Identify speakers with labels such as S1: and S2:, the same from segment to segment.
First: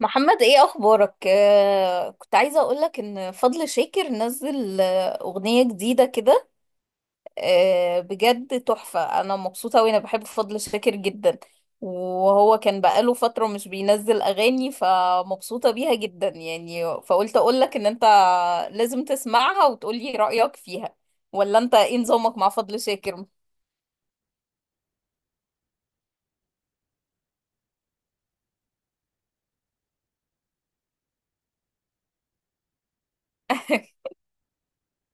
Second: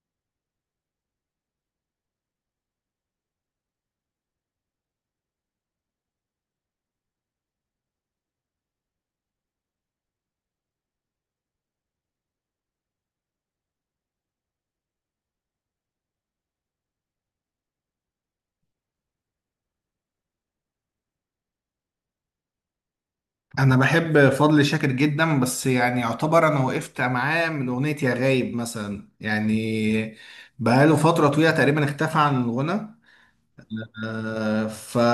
S1: محمد ايه اخبارك؟ كنت عايزه اقولك ان فضل شاكر نزل اغنيه جديده كده. آه بجد تحفه، انا مبسوطه وانا بحب فضل شاكر جدا. وهو كان بقاله فتره مش بينزل اغاني فمبسوطه بيها جدا، يعني فقلت اقولك ان انت لازم تسمعها وتقولي رايك فيها. ولا انت ايه نظامك مع فضل شاكر؟
S2: انا بحب فضل شاكر جدا، بس يعني يعتبر انا وقفت معاه من اغنيه يا غايب مثلا. يعني بقاله فتره طويله تقريبا اختفى عن الغنى.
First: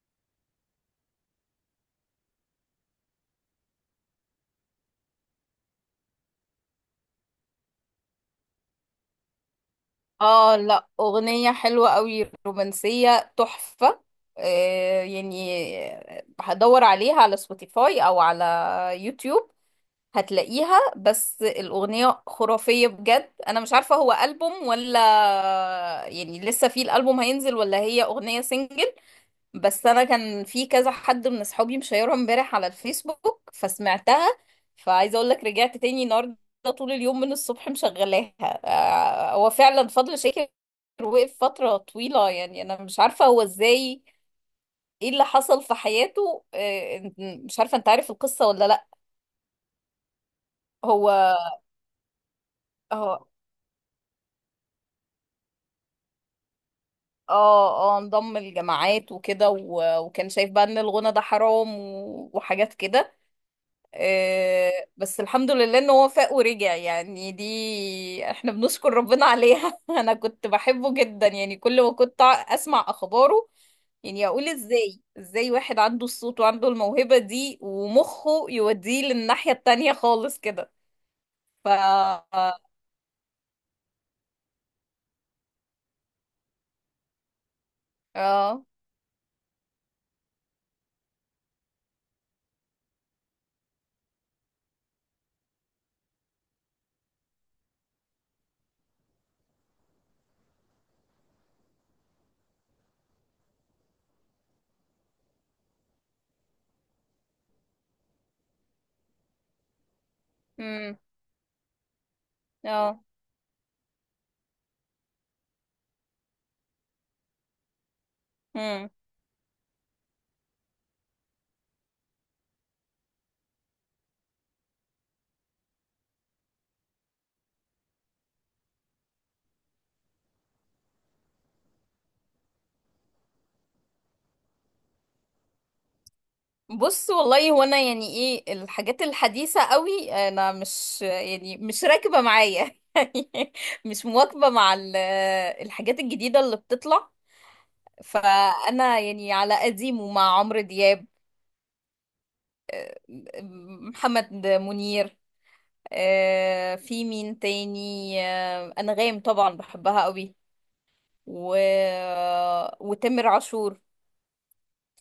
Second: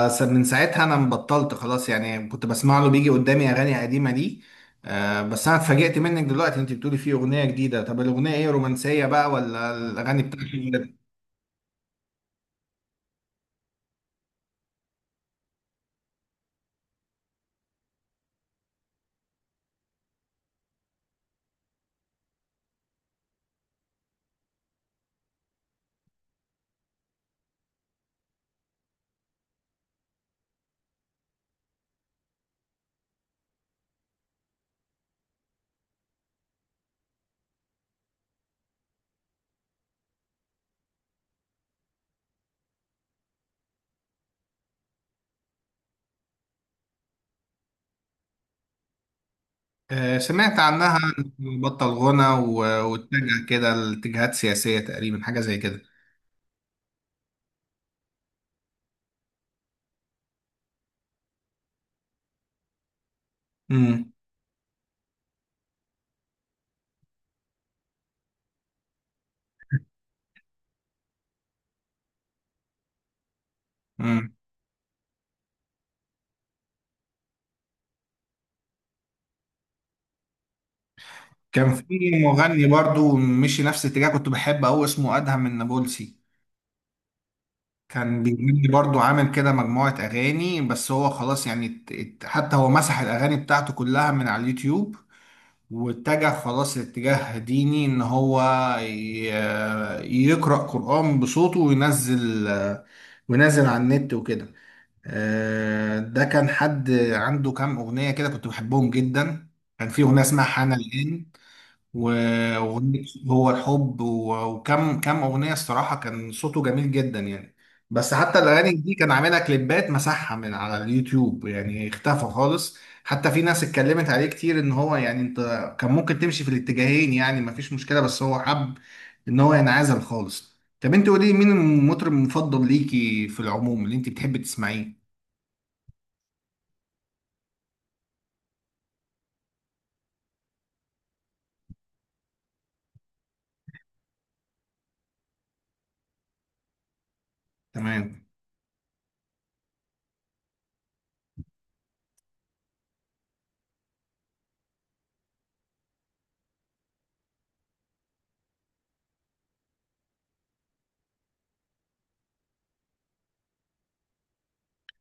S2: فمن ساعتها انا مبطلت خلاص، يعني كنت بسمع له بيجي قدامي اغاني قديمه دي. بس انا اتفاجئت منك دلوقتي انت بتقولي فيه اغنيه جديده. طب الاغنيه ايه، رومانسيه بقى ولا الاغاني
S1: اه
S2: بتاعته؟
S1: لا، اغنية حلوة قوي، رومانسية تحفة. آه يعني هدور عليها على سبوتيفاي او على يوتيوب، هتلاقيها. بس الاغنية خرافية بجد. انا مش عارفة هو ألبوم ولا يعني لسه في الألبوم هينزل، ولا هي اغنية سنجل. بس انا كان في كذا حد من اصحابي مشيرها امبارح على الفيسبوك فسمعتها، فعايزه اقول لك رجعت تاني النهارده طول اليوم من الصبح مشغلاها. آه، هو فعلا فضل شاكر وقف فتره طويله. يعني انا مش عارفه هو ازاي، ايه اللي حصل في حياته. آه، مش عارفه انت عارف القصه ولا لا.
S2: سمعت عنها
S1: هو
S2: إنه بطل غنى
S1: هو
S2: واتجه كده لاتجاهات سياسيه تقريبا، حاجه زي كده.
S1: اه اه انضم الجماعات وكده وكان شايف بقى ان الغنى ده حرام وحاجات كده. آه، بس الحمد لله ان هو فاق ورجع، يعني دي احنا بنشكر ربنا عليها. انا كنت بحبه جدا، يعني كل ما كنت اسمع اخباره يعني
S2: امم
S1: اقول ازاي، ازاي واحد عنده الصوت وعنده الموهبة دي ومخه يوديه للناحية التانية خالص كده. ف
S2: كان في مغني برضو مشي نفس الاتجاه، كنت بحبه أوي، اسمه أدهم النابلسي. كان
S1: اه
S2: بيغني برضو، عامل كده مجموعة أغاني، بس هو خلاص يعني حتى هو مسح الأغاني بتاعته كلها من على اليوتيوب. واتجه خلاص لاتجاه ديني، إن هو ي- يقرأ قرآن بصوته وينزل وينزل على النت وكده. ده كان حد عنده كام أغنية كده كنت بحبهم جدا. كان في أغنية اسمها حان
S1: امم
S2: الآن، وأغنية هو الحب، وكم أغنية. الصراحة كان صوته جميل جدا يعني. بس حتى الأغاني
S1: اه
S2: دي كان عاملها كليبات، مسحها من على اليوتيوب، يعني اختفى خالص. حتى في ناس اتكلمت عليه كتير، إن هو يعني أنت كان ممكن تمشي في الاتجاهين، يعني مفيش مشكلة، بس هو حب إن هو ينعزل خالص. طب أنت قولي مين المطرب المفضل ليكي في العموم اللي أنت بتحبي تسمعيه؟
S1: بص، والله هو انا يعني ايه الحاجات الحديثة قوي انا مش يعني مش راكبة معايا. يعني مش مواكبة مع الحاجات الجديدة اللي بتطلع.
S2: تمام.
S1: فانا يعني على قديمه، مع عمرو دياب، محمد منير، آه، في مين تاني، آه، انغام طبعا بحبها قوي، و... وتامر عاشور،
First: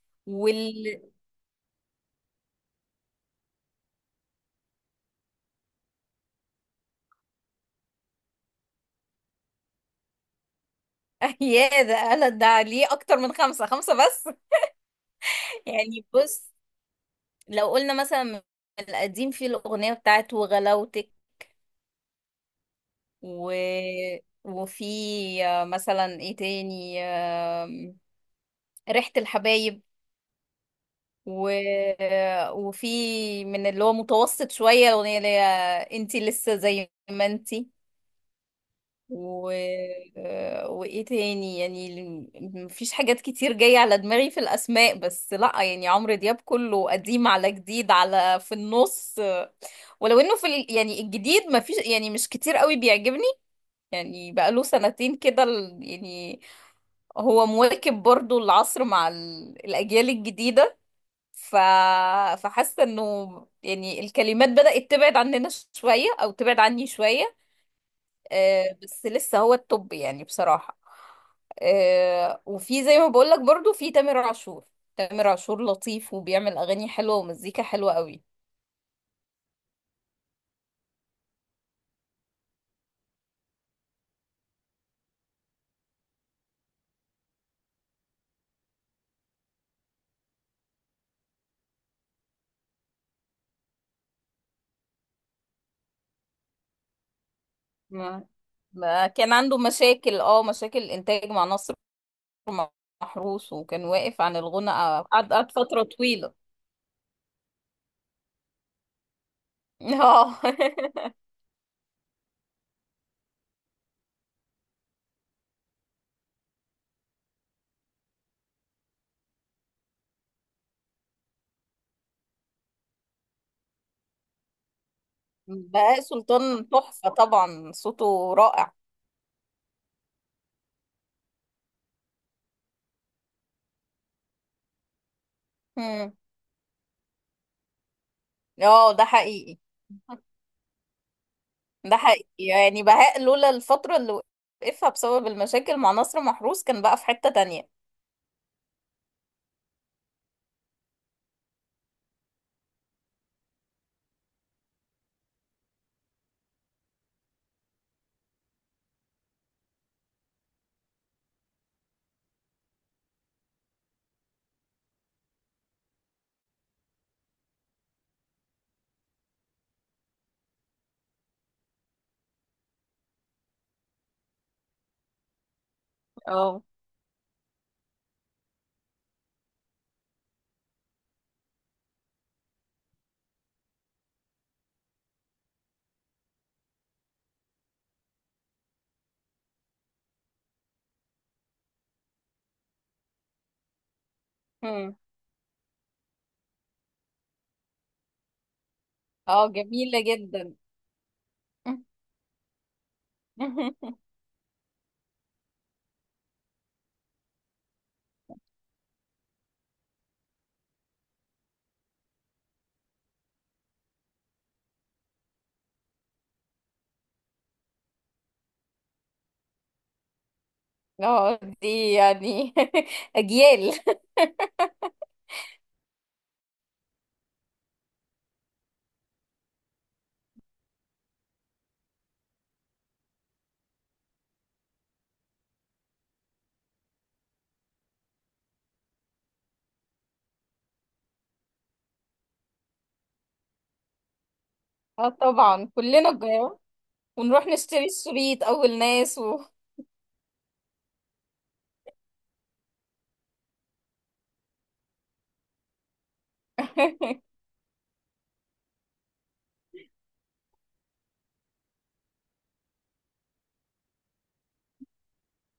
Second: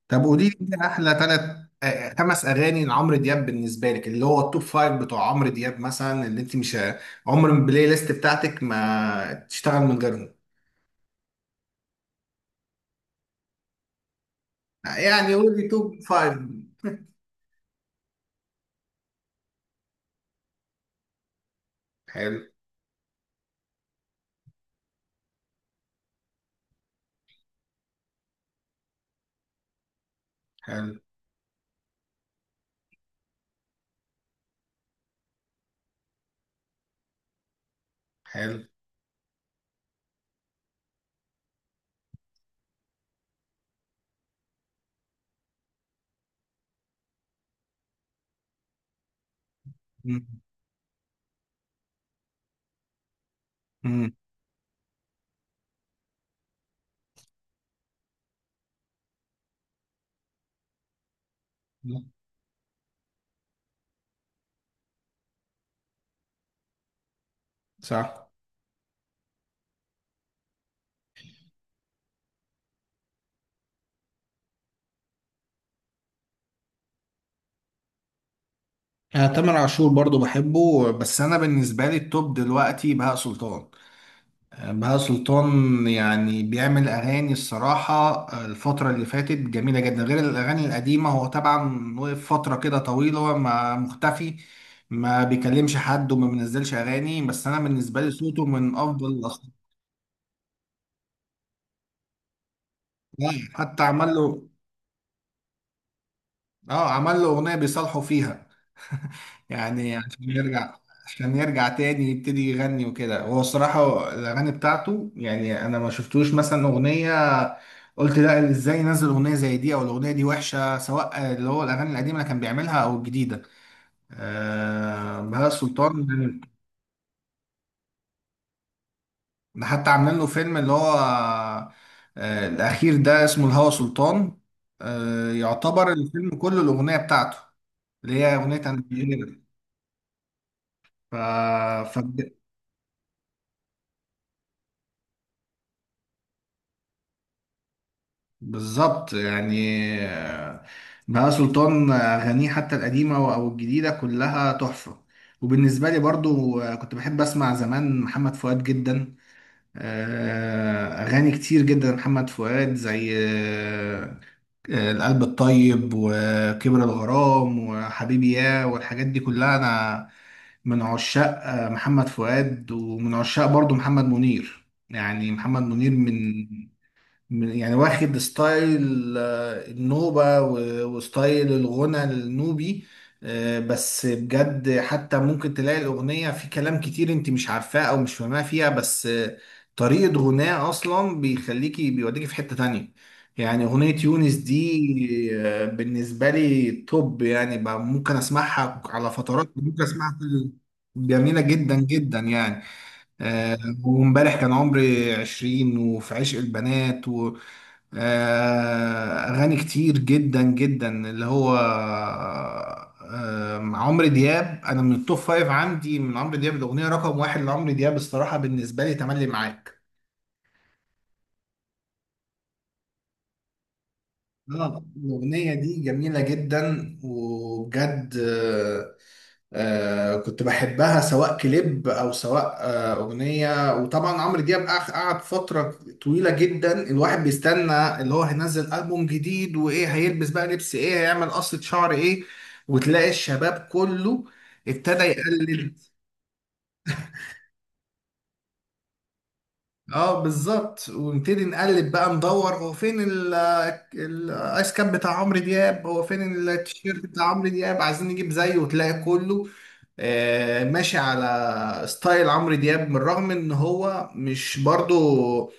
S2: طب قولي لي
S1: وال
S2: كده احلى 5 اغاني لعمرو دياب بالنسبه لك، اللي هو التوب فايف بتوع عمرو دياب، مثلا اللي انت مش عمر ما البلاي ليست بتاعتك ما تشتغل من غيرهم.
S1: يا ده انا ده ليه اكتر من خمسة؟ خمسة بس.
S2: يعني قولي توب
S1: يعني
S2: فايف.
S1: بص، لو قلنا مثلا من القديم في الأغنية بتاعت وغلاوتك،
S2: حلو.
S1: و... وفي مثلا ايه تاني آم، ريحة الحبايب،
S2: حلو.
S1: و... وفي من اللي هو متوسط شوية الأغنية اللي هي انتي لسه زي ما انتي،
S2: حلو.
S1: و... وايه تاني يعني. مفيش حاجات كتير جاية على دماغي في الأسماء، بس لأ يعني عمرو دياب كله قديم على جديد على في النص. ولو
S2: مم.
S1: انه في يعني الجديد، ما فيش يعني مش كتير قوي بيعجبني. يعني بقاله سنتين كده يعني هو مواكب برضو العصر مع الاجيال الجديدة. ف...
S2: مم.
S1: فحاسة انه يعني الكلمات بدأت تبعد عننا شوية او تبعد عني شوية.
S2: صح.
S1: آه بس لسه هو التوب يعني بصراحة. آه وفي زي ما بقولك برضو في تامر عاشور، تامر عاشور لطيف وبيعمل اغاني حلوة ومزيكا حلوة قوي.
S2: انا تامر عاشور برضو بحبه، بس انا بالنسبه لي التوب دلوقتي بهاء سلطان. بهاء سلطان يعني بيعمل أغاني، الصراحة الفترة اللي فاتت جميلة جدا غير الأغاني القديمة. هو طبعا وقف فترة كده طويلة، هو ما مختفي، ما بيكلمش حد وما بينزلش أغاني، بس أنا بالنسبة لي
S1: ما
S2: صوته من أفضل
S1: ما كان
S2: الأصوات.
S1: عنده مشاكل، اه مشاكل انتاج مع نصر
S2: يعني
S1: محروس،
S2: حتى
S1: وكان
S2: عمل
S1: واقف عن
S2: له،
S1: الغنى. قعد فترة طويلة.
S2: اه عمل له اغنيه بيصالحوا فيها يعني عشان
S1: اه.
S2: يرجع، عشان يرجع تاني يبتدي يغني وكده. هو الصراحه الاغاني بتاعته، يعني انا ما شفتوش مثلا اغنيه قلت لا، ازاي نزل اغنيه زي دي، او الاغنيه دي وحشه، سواء اللي هو الاغاني القديمه اللي كان بيعملها او الجديده. آه بهاء
S1: بهاء
S2: سلطان ده
S1: سلطان تحفة طبعا، صوته رائع.
S2: حتى عاملين له فيلم اللي هو الاخير ده اسمه الهوى سلطان. يعتبر
S1: مم.
S2: الفيلم كله الاغنيه بتاعته اللي هي اغنيه انا.
S1: اه ده حقيقي.
S2: ف...
S1: ده
S2: ف...
S1: حقيقي يعني، بهاء لولا الفترة اللي وقفها بسبب المشاكل مع نصر محروس كان بقى في حتة تانية.
S2: بالظبط يعني. آه، بهاء سلطان، أغانيه حتى القديمة أو الجديدة كلها تحفة. وبالنسبة لي برضو كنت بحب أسمع زمان محمد فؤاد جدا. أغاني كتير جدا محمد فؤاد، زي القلب الطيب وكبر الغرام وحبيبي يا والحاجات دي كلها. أنا من عشاق محمد فؤاد، ومن عشاق برضو محمد منير. يعني محمد منير من،
S1: اه.
S2: يعني واخد ستايل النوبة وستايل الغنى النوبي. بس بجد حتى ممكن تلاقي الأغنية في كلام كتير انت مش عارفاه أو مش فاهماه فيها، بس طريقة غناه أصلا بيخليكي بيوديكي في حتة تانية. يعني أغنية يونس
S1: مم.
S2: دي بالنسبة لي توب، يعني بقى ممكن أسمعها على
S1: اه
S2: فترات، ممكن
S1: جميلة
S2: أسمعها
S1: جدا.
S2: جميلة جدا جدا يعني. آه، وامبارح كان عمري 20 وفي عشق البنات. اغاني كتير جدا جدا اللي هو، عمرو دياب، انا من التوب فايف عندي من عمرو دياب. الاغنيه رقم واحد لعمرو دياب الصراحه بالنسبه لي تملي معاك.
S1: اه دي يعني اجيال.
S2: الأغنية دي جميلة جدا وبجد. كنت بحبها سواء كليب أو سواء أغنية. وطبعا عمرو دياب قعد فترة طويلة جدا، الواحد بيستنى اللي هو هينزل ألبوم جديد، وإيه هيلبس بقى، لبس إيه، هيعمل قصة شعر إيه. وتلاقي الشباب كله ابتدى
S1: اه طبعا
S2: يقلد.
S1: كلنا الجيران، ونروح نشتري الشريط اول ناس، و
S2: اه بالظبط، ونبتدي نقلب بقى ندور هو فين الايس كاب بتاع عمرو دياب، هو فين التيشيرت بتاع عمرو دياب، عايزين نجيب زيه. وتلاقي كله ماشي على ستايل عمرو دياب، من الرغم ان هو مش برضو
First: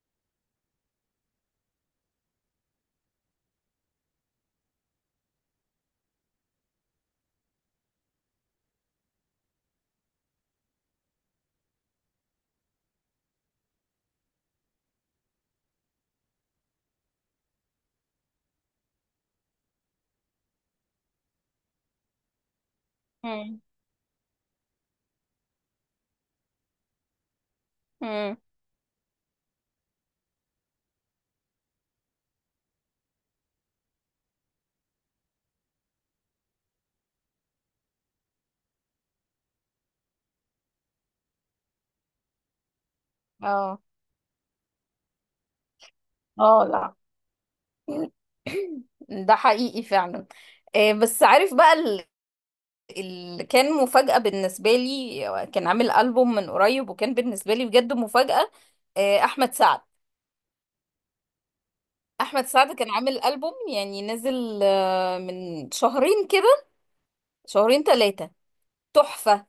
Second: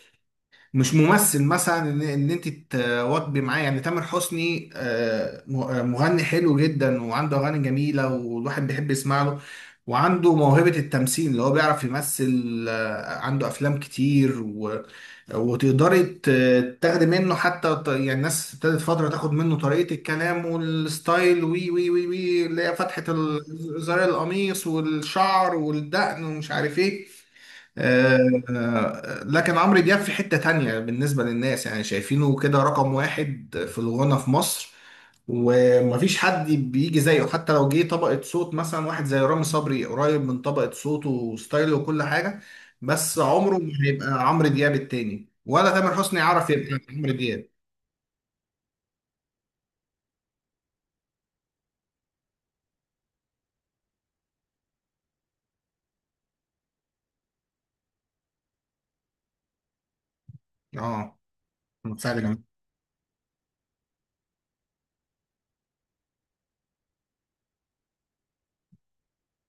S2: مش ممثل مثلا. إن انت تواكبي معاه. يعني تامر حسني مغني حلو جدا وعنده اغاني جميلة، والواحد بيحب يسمع له، وعنده موهبة التمثيل اللي هو بيعرف يمثل. عنده أفلام كتير، وتقدري تاخدي منه حتى يعني الناس ابتدت فترة تاخد منه طريقة الكلام والستايل، وي وي وي وي، اللي هي فتحة
S1: مم.
S2: زرار القميص والشعر والدقن ومش عارف ايه.
S1: مم.
S2: آه، لكن عمرو دياب في حتة تانية بالنسبة للناس، يعني شايفينه كده رقم واحد في الغنى في مصر. ومفيش حد بيجي زيه، حتى لو جه طبقة صوت مثلا واحد زي رامي صبري، قريب من طبقة صوته وستايله وكل حاجة، بس عمره ما
S1: اه
S2: هيبقى عمرو دياب التاني، ولا تامر حسني يعرف
S1: اه
S2: يبقى
S1: لا.
S2: عمرو دياب.
S1: ده حقيقي فعلا. آه، بس عارف بقى اللي كان مفاجأة بالنسبة لي كان عامل ألبوم من قريب، وكان بالنسبة لي بجد مفاجأة. آه، أحمد سعد.
S2: اه سعد جمال.
S1: أحمد سعد كان عامل ألبوم يعني نزل آه، من شهرين كده، شهرين ثلاثة، تحفة.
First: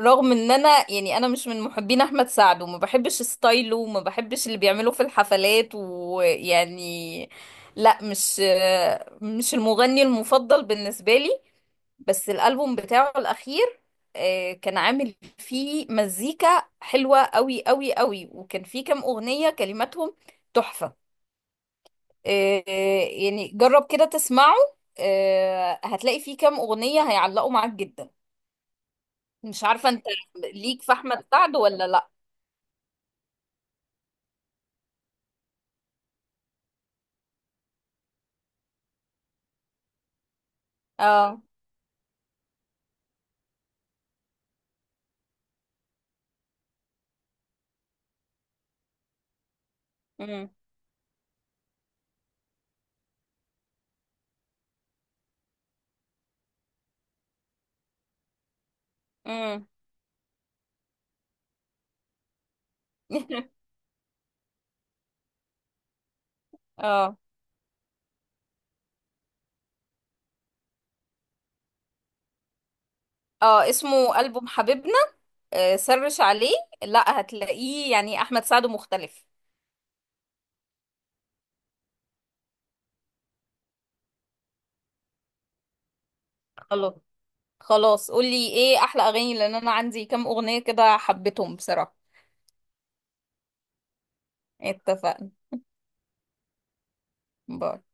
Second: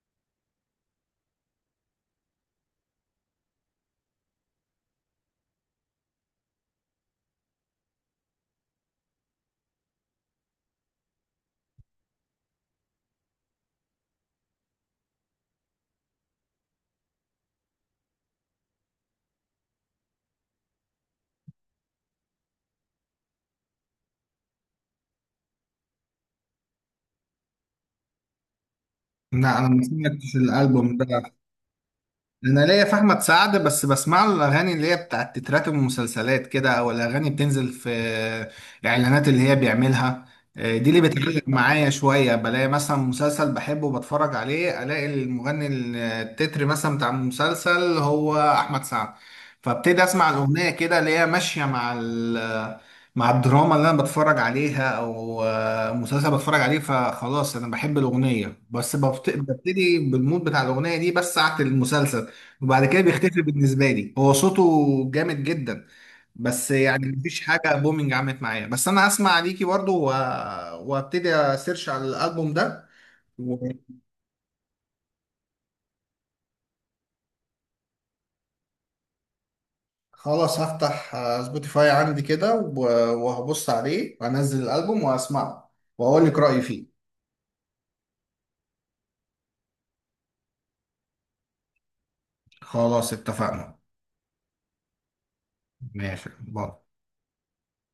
S1: رغم ان انا يعني انا مش من محبين احمد سعد وما بحبش ستايله وما بحبش اللي بيعمله في الحفلات ويعني لا، مش مش المغني المفضل بالنسبة لي. بس الالبوم بتاعه الاخير آه، كان عامل فيه مزيكا حلوة قوي قوي قوي، وكان فيه كام اغنية كلماتهم تحفة. آه، آه، يعني جرب كده تسمعه، آه، هتلاقي فيه كام اغنية هيعلقوا معاك جدا.
S2: لا
S1: مش
S2: انا ما
S1: عارفة انت
S2: سمعتش
S1: ليك في
S2: الالبوم ده.
S1: احمد سعد ولا لا.
S2: انا ليا في احمد سعد، بس بسمع له الاغاني اللي هي بتاعت تترات المسلسلات كده، او الاغاني بتنزل في الاعلانات اللي هي بيعملها. دي اللي بتعلق
S1: اه
S2: معايا شويه. بلاقي مثلا مسلسل بحبه وبتفرج عليه، الاقي المغني التتر مثلا بتاع المسلسل هو احمد سعد، فابتدي اسمع
S1: امم
S2: الاغنيه كده اللي هي ماشيه مع مع الدراما اللي انا بتفرج عليها، او مسلسل بتفرج عليه، فخلاص انا بحب الاغنيه، بس
S1: امم.
S2: ببتدي بالمود بتاع الاغنيه دي بس ساعه المسلسل، وبعد كده بيختفي بالنسبه لي. هو صوته جامد جدا، بس يعني
S1: اه
S2: مفيش حاجه بومينج عملت معايا. بس انا اسمع عليكي برضو وابتدي اسيرش على الالبوم ده.
S1: اه اسمه ألبوم حبيبنا. آه، سرش عليه، لا هتلاقيه يعني احمد سعد مختلف.
S2: وخلاص هفتح سبوتيفاي عندي كده وهبص عليه وانزل الالبوم واسمعه واقول لك رايي فيه.
S1: خلاص. خلاص، قولي ايه احلى اغاني، لان انا عندي كام اغنية كده حبيتهم بصراحة.
S2: خلاص اتفقنا.
S1: اتفقنا.
S2: ماشي، باي.
S1: باي.